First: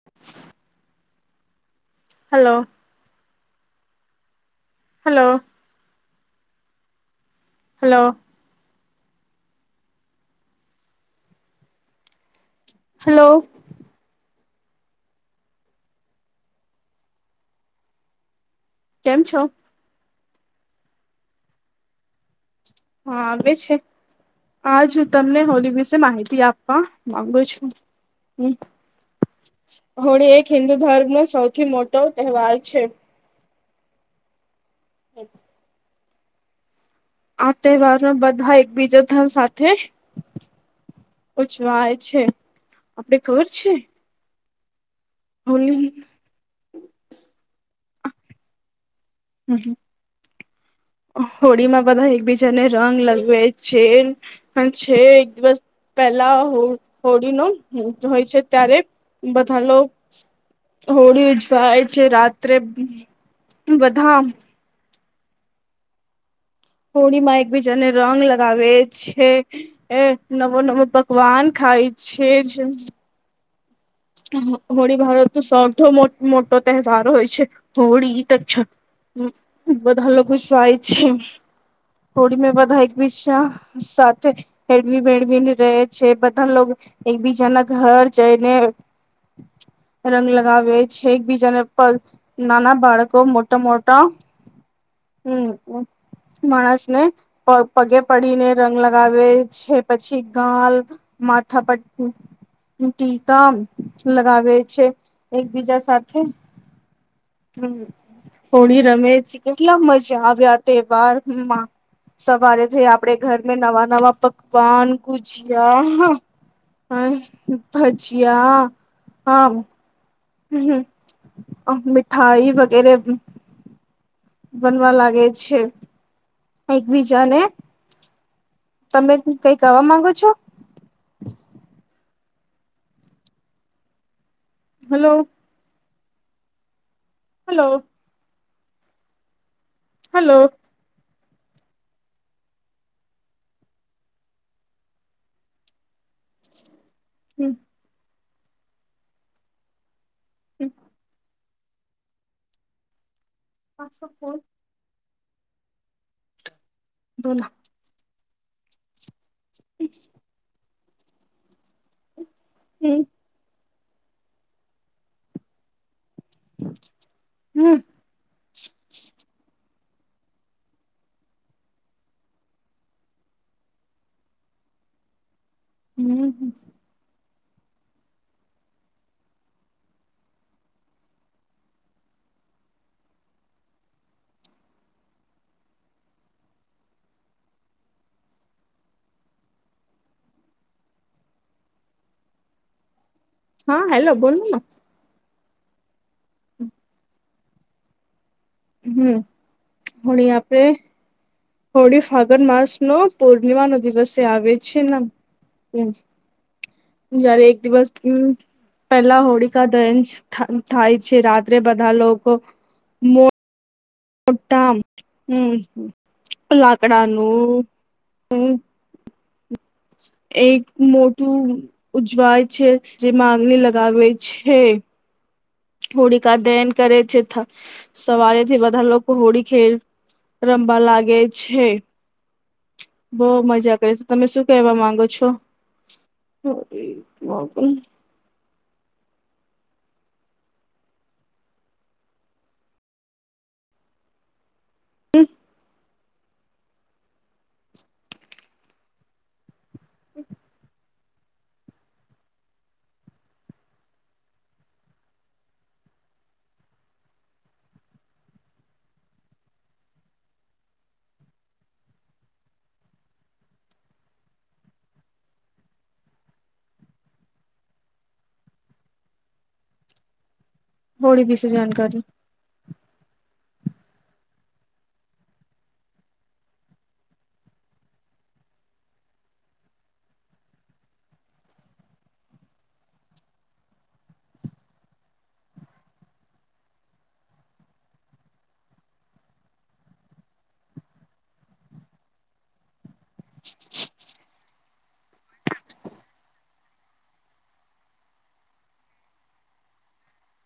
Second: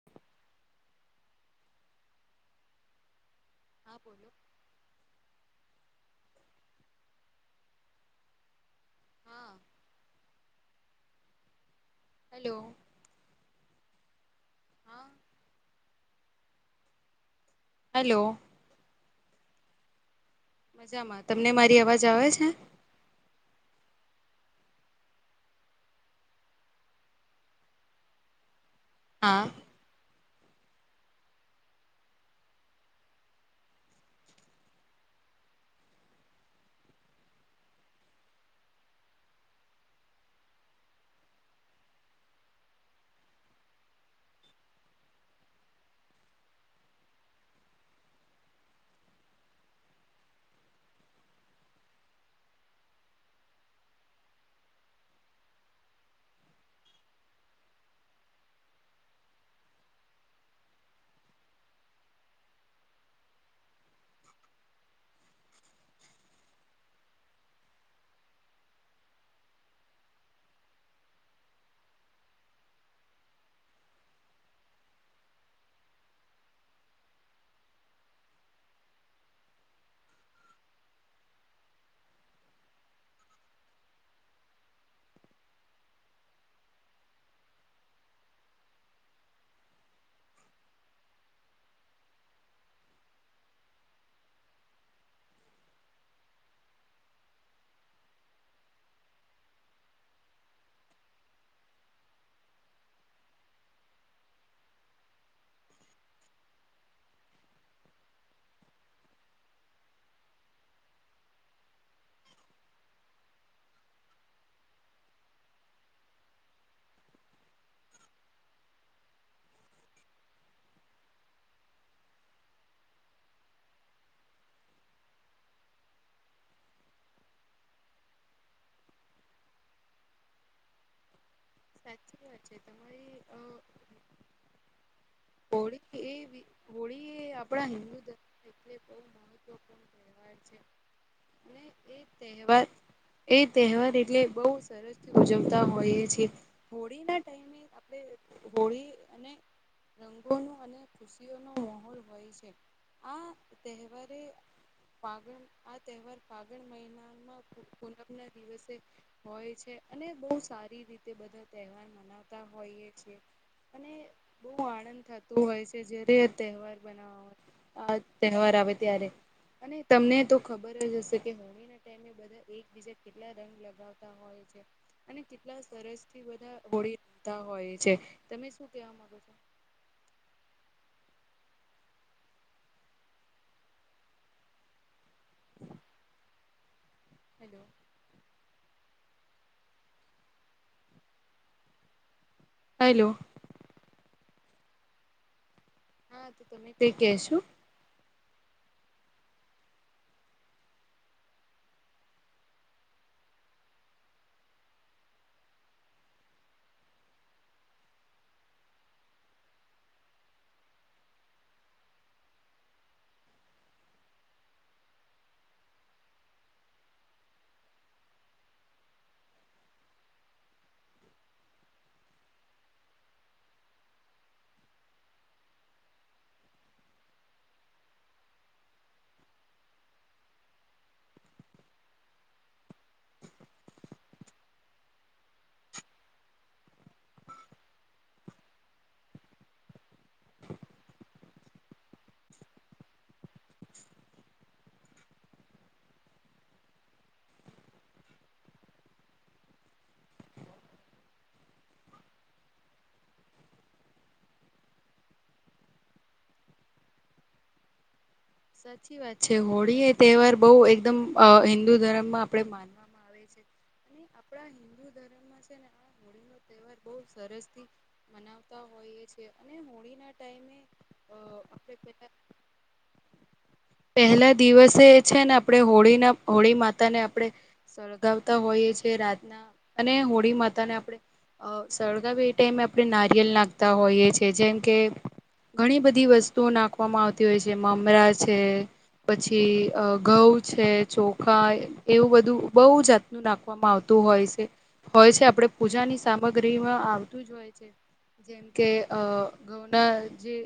[inaudible] Hello. [inaudible] Hello. Hello. હા hello. Hello. હા hello. કેમ છો? મજામાં, તમને મારી અવાજ આવે છે? હા આવે છે. હજ હું તમને હોલી વિશે માહિતી આપવા માંગુ છું. હમ. હા. હોળી એક હિન્દુ ધર્મનો સૌથી મોટો તહેવાર છે. એમ. આ તહેવારમાં બધા એકબીજા ધન સાથે ઉજવાય છે, આપડે ઘર છે હોલી હમ. હોળીમાં બધા એકબીજાને રંગ લગવે છે હ છે એક દિવસ પહેલા હો હોળી નત હોય છે ત્યારે બધા લોગ હોળી ઉજવાય છે, રાત્રે બધા હોળીમાં એકબીજાને રંગ લગાવે છે એ નવો નવો પકવાન ખાય છે જ હોળી ભારતનો સૌથ મોટ મોટો તહેવાર હોય છે, હોળી તો છ હ બધા લોકો સ્વાય છે. થોડી મેં બધા એકબીજા સાથે હળવી બેડવી ને રહે છે, બધા લોકો એકબીજા ના ઘર જઈને રંગ લગાવે છે એકબીજાને પર નાના બાળકો મોટા મોટા હમ. માણસને પગે પડીને રંગ લગાવે છે, પછી ગાલ માથા પર ટીકા લગાવે છે, એકબીજા સાથે હમ હોળી રમેશ, કેટલા મજા આવ્યા તહેવારમાં સવારે થઈ આપડે ઘરમાં નવા નવા પકવાન ગુજિયા. હા, ભજિયા. હા.. હમ, હમ મીઠાઈ વગેરે.. બનવા લાગે છે. એકબીજા ને. તમે કઈ કાવા માંગો છો? સાચી વાત છે તમારી અ. હલો! હોળી એ હોળી એ હલો આપણા હિન્દુ ધર્મ એટલે બહુ મહત્વપૂર્ણ. તહેવાર હલો છે અને એ. તહેવાર એ તહેવાર એટલે બહુ સરસથી ઉજવતા હોયે છે. હોળી ના. હમ.. આપણે હોળી અને રંગોનું અને ખુશીઓ. નો માહોલ હોય છે આ તહેવારે. બોલા પગણ આ તહેવાર પાગણ મહિનામાં પૂનમ ના દિવસે. હોય છે અને બહ સારી રીતે બધા તહેવાર મનાવતા હોઈએ છેએ. અને બહુ આનંદ થતો હોય છે જે ર તહેવાર મનાવય આ. તહેવાર આવે ત્યારે અને તમને તો ખબર જ હશે કે હોળી ના ટાઈમે. એકબીજા કેટલા રંગ લગાવતા હોય છે અને કેટલા સર એ બધા હોળી રમતા હોય છે તમે શું કેવા માંગો છો. હેલો! હલો! હા, હેલો બોલલો.. હા તો તમે કઈ કશો. હમ હણી આપડે. હોળી ફાગન માસ નો પૂર્ણિમા નો દિવસ એ આવે છે ને. જયારે એક દિવસ હમ. પેલા હોળકા દહન થાય છે રાત્રે બધા લોકો. મોટા હમ લાકડાનું હમ. એક મોટું ઉજવાય છે જેમા આગ લગાવે છે. હોળીકા દહન કરે છે સવારે થી બધા લોકો હોળી ખે. રમવા લાગે છે. બઉ મજા કરી છે તમે શું કેવા માંગો છો. [unintelligible] [unintelligible] [unintelligible] [inaudible] સાચી વાત છે હોળી એ તહેવાર બહુ એકદમ હિન્દુ ધર્મમાં આપડે માની. આપણા હિન્દુ ધર્મમાં છે ને આ હોળી નો તહેવાર બહ સરસ થી. મનાવતા હોઈએ છેએ અને હોળી ના ટાઈમે હોળી વિશે આપણે જાણકારી પેલા. [inaudible] [inaudible] પહેલા દિવસે છે, ને આપણે હોળી ના હોળી માતા ને આપણે. સળગાવતા હોઈએ છે, રાતના અને હોળી માતા ને આપણે. અ સળગાવી એ ટાઈમે આપણે નારિયેલ નાખતા હોઈએ છીએ જેમ કે. ઘણી બધી વસ્તુઓ નાખવામાં આવતી હોય છે, મમરા છે. પછી ઘઉં છે, ચોખા એવું બધું બહુ જાતનું નાખું. આપવામાં આવતું હોય છે, હોય છે આપે પૂજાની સામગ્રીમાં આવતું જ હોય છે. જેમ કે અ ઘઉંના જે.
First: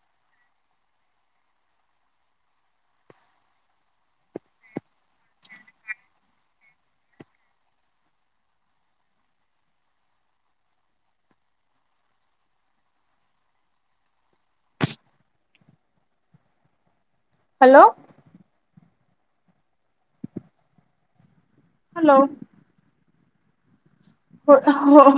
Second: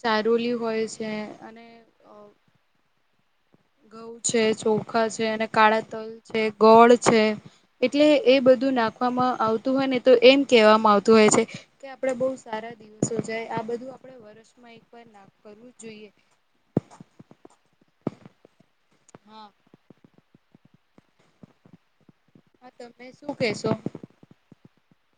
ચારોલી હોય છે અને. ઘઉં છે ચોખા છે અને કાળા તલ છે ગોળ છે. એટલે એ બધું નાખવામાં આવતું હોય ને તો એમ કેહેવામાં આવતું હોય છે. કે આપણેે બહુ સારા દિવસો જાય આ બધું આપડે વર્ષમાં એકવાર લાભ કરવું જ જોઈએ. હલો. હા. હલો. [unintelligible] શું કેશો.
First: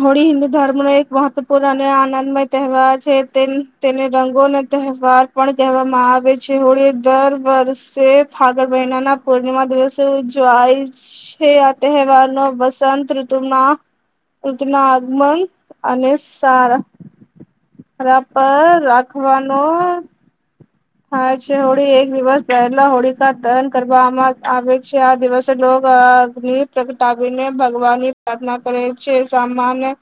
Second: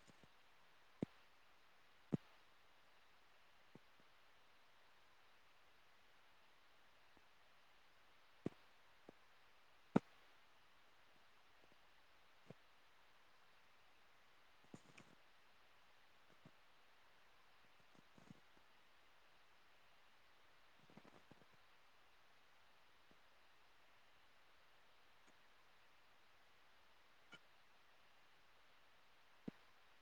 હોળી હિન્દુ ધર્મનો એક મહત્વપૂર્ણ અને આનંદમય તહેવાર છે, તે. તેને રંગો ના તહેવાર પણ કહેવામાં આવે છે, હોળી દર વર્ષે ફાગણ મહિનાના. હોળીમાં દિવસે [unintelligible] જોય છે, આ તહેવાર નો વસંત ઋતુ માં. [unintelligible] આગમન અને સારા. [unintelligible] પર રાખવાનો. [unintelligible] છે, હોળી એક દિવસ પહેલા હોળીકા દહન કરવામાં આવે છે, આ દિવસે પ્રગટાવીને ભગવાન ની પ્રાર્થના કરે છે, સામાન્ય.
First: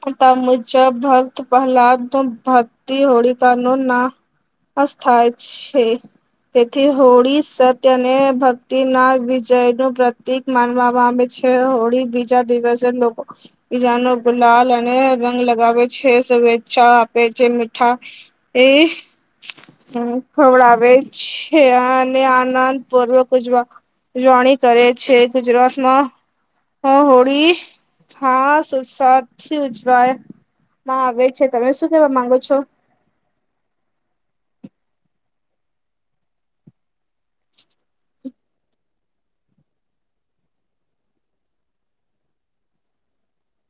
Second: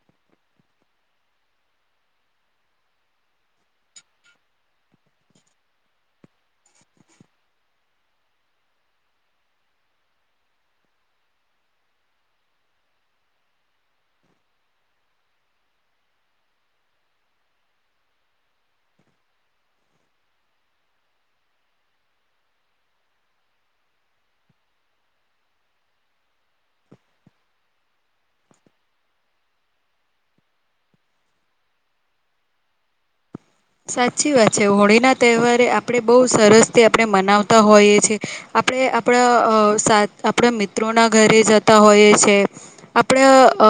[unintelligible] મુજબ ભક્ત પહેલાદ ભક્તિ હોળી [unintelligible] [unintelligible] તેથી હોળી સત્યને ભક્તિ ના વિજય નું પ્રતિક. માનવામાં આવે છે હોળી બીજા દિવસે લોકો બીજાનો ગુલાલ અને રંગ લગાવે છે શુભેચ્છા આપે છે મીઠા એ હમ ખવડાવ છે અને આનંદ પૂર્વ ઉજવા પૂજવાની કરે છે ગુજરાતમાં હા હોળી થી ઉજવાય. [unintelligible] માં આવે છે, તમે શું કેવા માંગો છો. સાચી વાત છે, હોળીના તહેવારે આપણે બહુ સરસથી આપણે મનાવતા હોઈએ છે. આપણે આપણા [unintelligible] આપણા મિત્રોના ઘરે જતા હોઈએ છે. આપડે અ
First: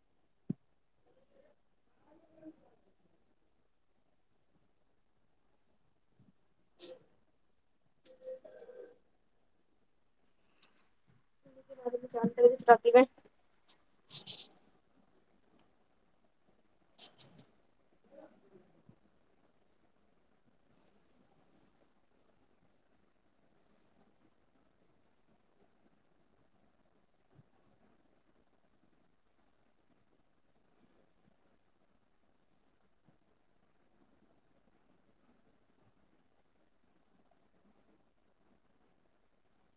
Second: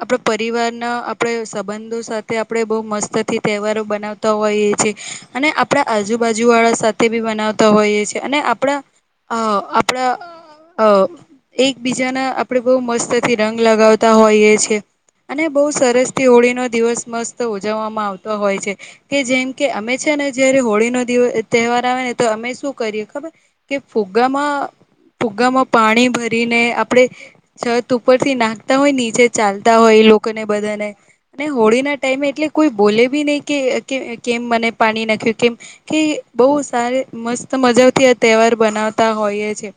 આપડ પરિવાર ના આપડે સંબંધો સાથે આપડે બહ મસ્તથી તહેવારો બનાવતા. હોઈએ છે, અને આપણા આજુબાજુ વાળા સાથે બી બનાવતા. તો હોઈએ છેએ અને આપણા અ આપણા અ. એક બીજા ના આપડે બહુ મસ્ત. થી રંગ લગાવતા હોય એ છે, અને બહુ સરસ થી હોળીનો [unintelligible] દિવસ મસ્ત ઉજવવામાં આવતા હોય છે. કે જેમ કે અમે છે, ને જયારે હોળી દીવ નો તહેવાર આવે ને તો અમે શું કરીએ ખબર. કે ફુગ્ગામાં ફુગ્ગામાં પાણી ભરીને આપણેે. છત ઉપરથી નાખતા હોય નીચે ચાલતા હોય એ લોકો ને બધાને. અને હોળી ના ટાઈમે એટલે કોઈ બોલે બી નહી કે કેમ મને પાણી નાખ્યું કેમ કે બહ સારી મસ્ત મજાથી આ તહેવાર બનાવતા હોઈએ છે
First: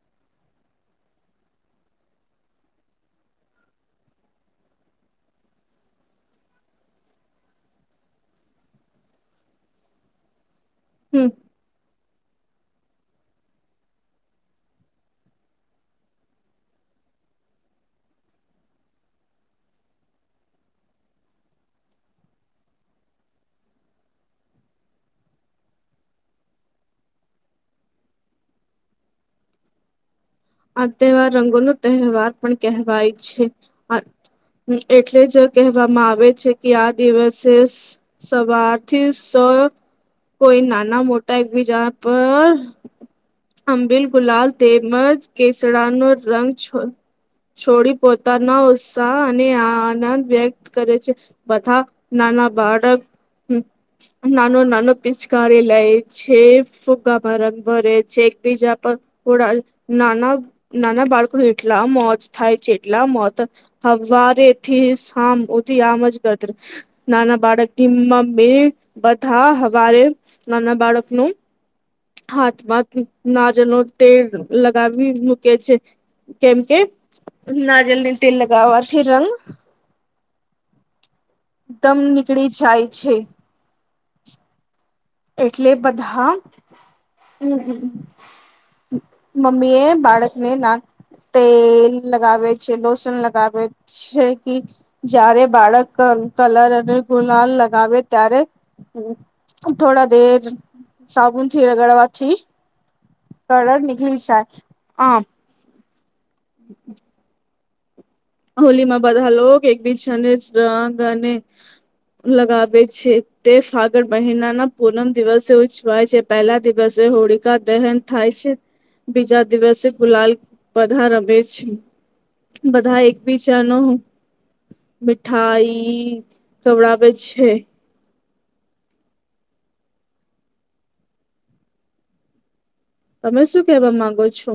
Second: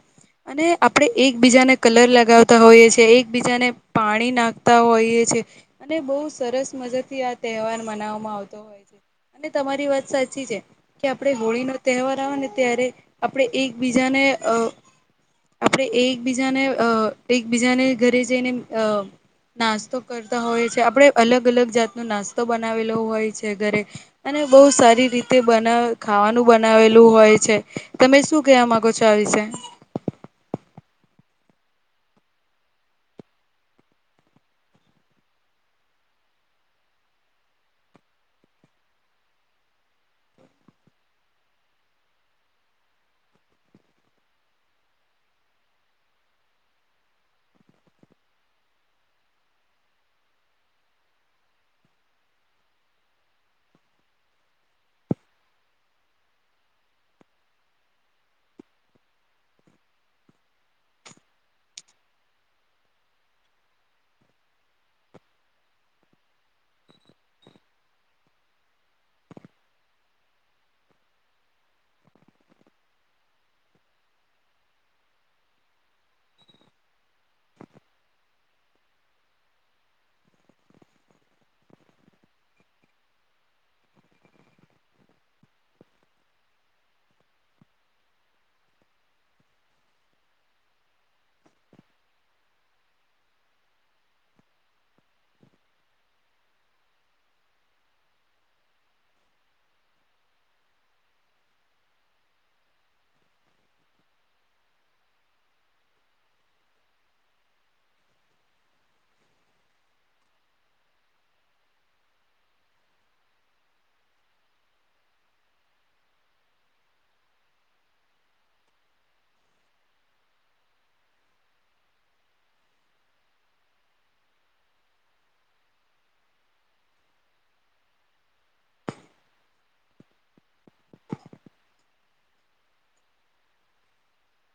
અને આપણે એકબીજાને કલર લગાવતા હોઈએ છ છેએ એકબીજાને પાણી નાખતા હોઈએ છ છેએ અને બહુ સરસ મજા થી આ તહેવાર મનાવવામાં આવતો હોય છે અને તમારી વાત સાચી છે કે હમ આપે હોળી ન તહેવાર આવે ને ત્યારે આપણે એકબીજાને અ આપણે એકબીજાને અ એકબીજાને ઘરે જઈને અ નાસ્તો કરતા હોય છે આપણે અલગ અલગ જાતનો નાસ્તો બનાવેલો હોય છે ઘરે અને બહુ સારી રીતે બના ખાવાનું બનાવેલું હોય છે તમે શું કયા મામાંગો છો આ વિશે આ તહેવાર રંગો ન તહેવાર પણ કહેવાય છે એટલે જ કહેવામાં આવે છે કે આ દિવસે સવારથી સ કોઈ નાના મોટા એકબીજા પર અંબિલ ગુલાલ તે મજ કેસડાનો રંગ છો છોડી પોતાના ઉત્સાહ અને આનંદ વ્યક્ત કરે છે બધા નાના બાળક હ નાનો નાનો પિચકારી લે છે ફુગામાં રંગ ભરે છે એકબીજા પર ડા નાના નાના બાળકો એટલા મોજ થાય છે એટલા મોજ હવા રેથીથી સમ ઉથી આમજ કદ નાના બાળકનીમ મે‌ બથા હ નાના બાળકનું હાથમાં નાજલ ન તેલ લગાવી મૂકે છે કેમ કે નારીયલ ને તેલ લગાવવાથી રંગ દમ નીકળી જાય છે એટલે બધા હમમ મમ્મી એ બાળક ને નાન તેલ લગાવે છે લોસન લગાવે છે કે જયારે બાળક કલર અને ગુલાલ લગાવે ત્યારે થોડા દર સાબુનથી રગડવાથી. કલળ નનીકલી જાય હ [inaudible] હોલીમાં બધા લોક એકબીછાને રંગ અને લગાવે છે. તે ફાગળ મહિનાના પૂનમ દિવસે ઉછવાય છે. પહેલા દિવસે હોળકા દહેન થાય છે. બીજા દિવસે ગુલાલ બધા રમે છે, બધા એક. બચાર ન મીઠાઈ કવડાવે છે તમે શું કેવા માંગો છો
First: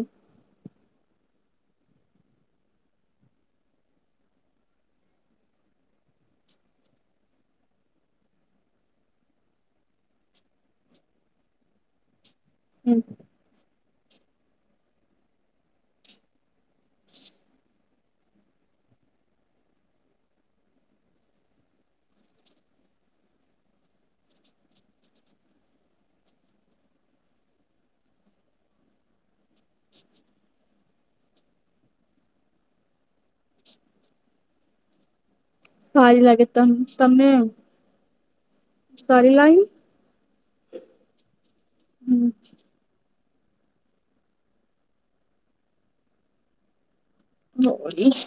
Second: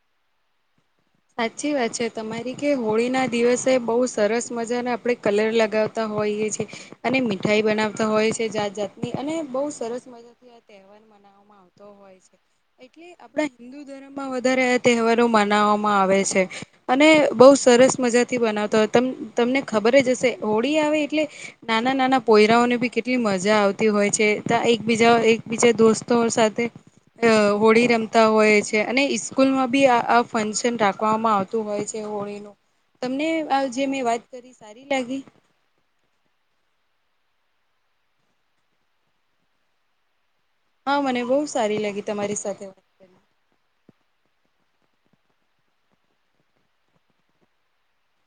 સાચી વાત છે તમારી કે હોળી ના દિવસે બઉુ સરસ મજાને આપડે કલર લગાવતા હોઈ છે અને મીઠાઈ બનાવતા હોય છે જાત જાતની અને બહુ સરસ મજા આ તહેવાર મનાવવામાં આવતો હોય છે એટલે આપણા હિન્દુ ધર્મમાં વધારે આ તહેવારો મનાવામાં આવે છે અને બહુ સરસ મજાથી બનાવતા હોય તમને ખબર જ હશે હોળી આવે એટલે નાના નાના પોયરાઓને બી કેટલી મજા આવતી હોય છે ત એકબીજા એકબીજા દોસ્તો સાથે અ હોળી રમતા હોય છે અને ઇસ્કૂલમાં બી આ આ ફશન રાકવામાં આવતું હોય છે હોળીનું તમને જે મેં વાત કરી સારી લાગી સારી લાગે ત તમને સારી લાગી હા મને બહુ સારી લાગી તમારી સાથે કરી નોડી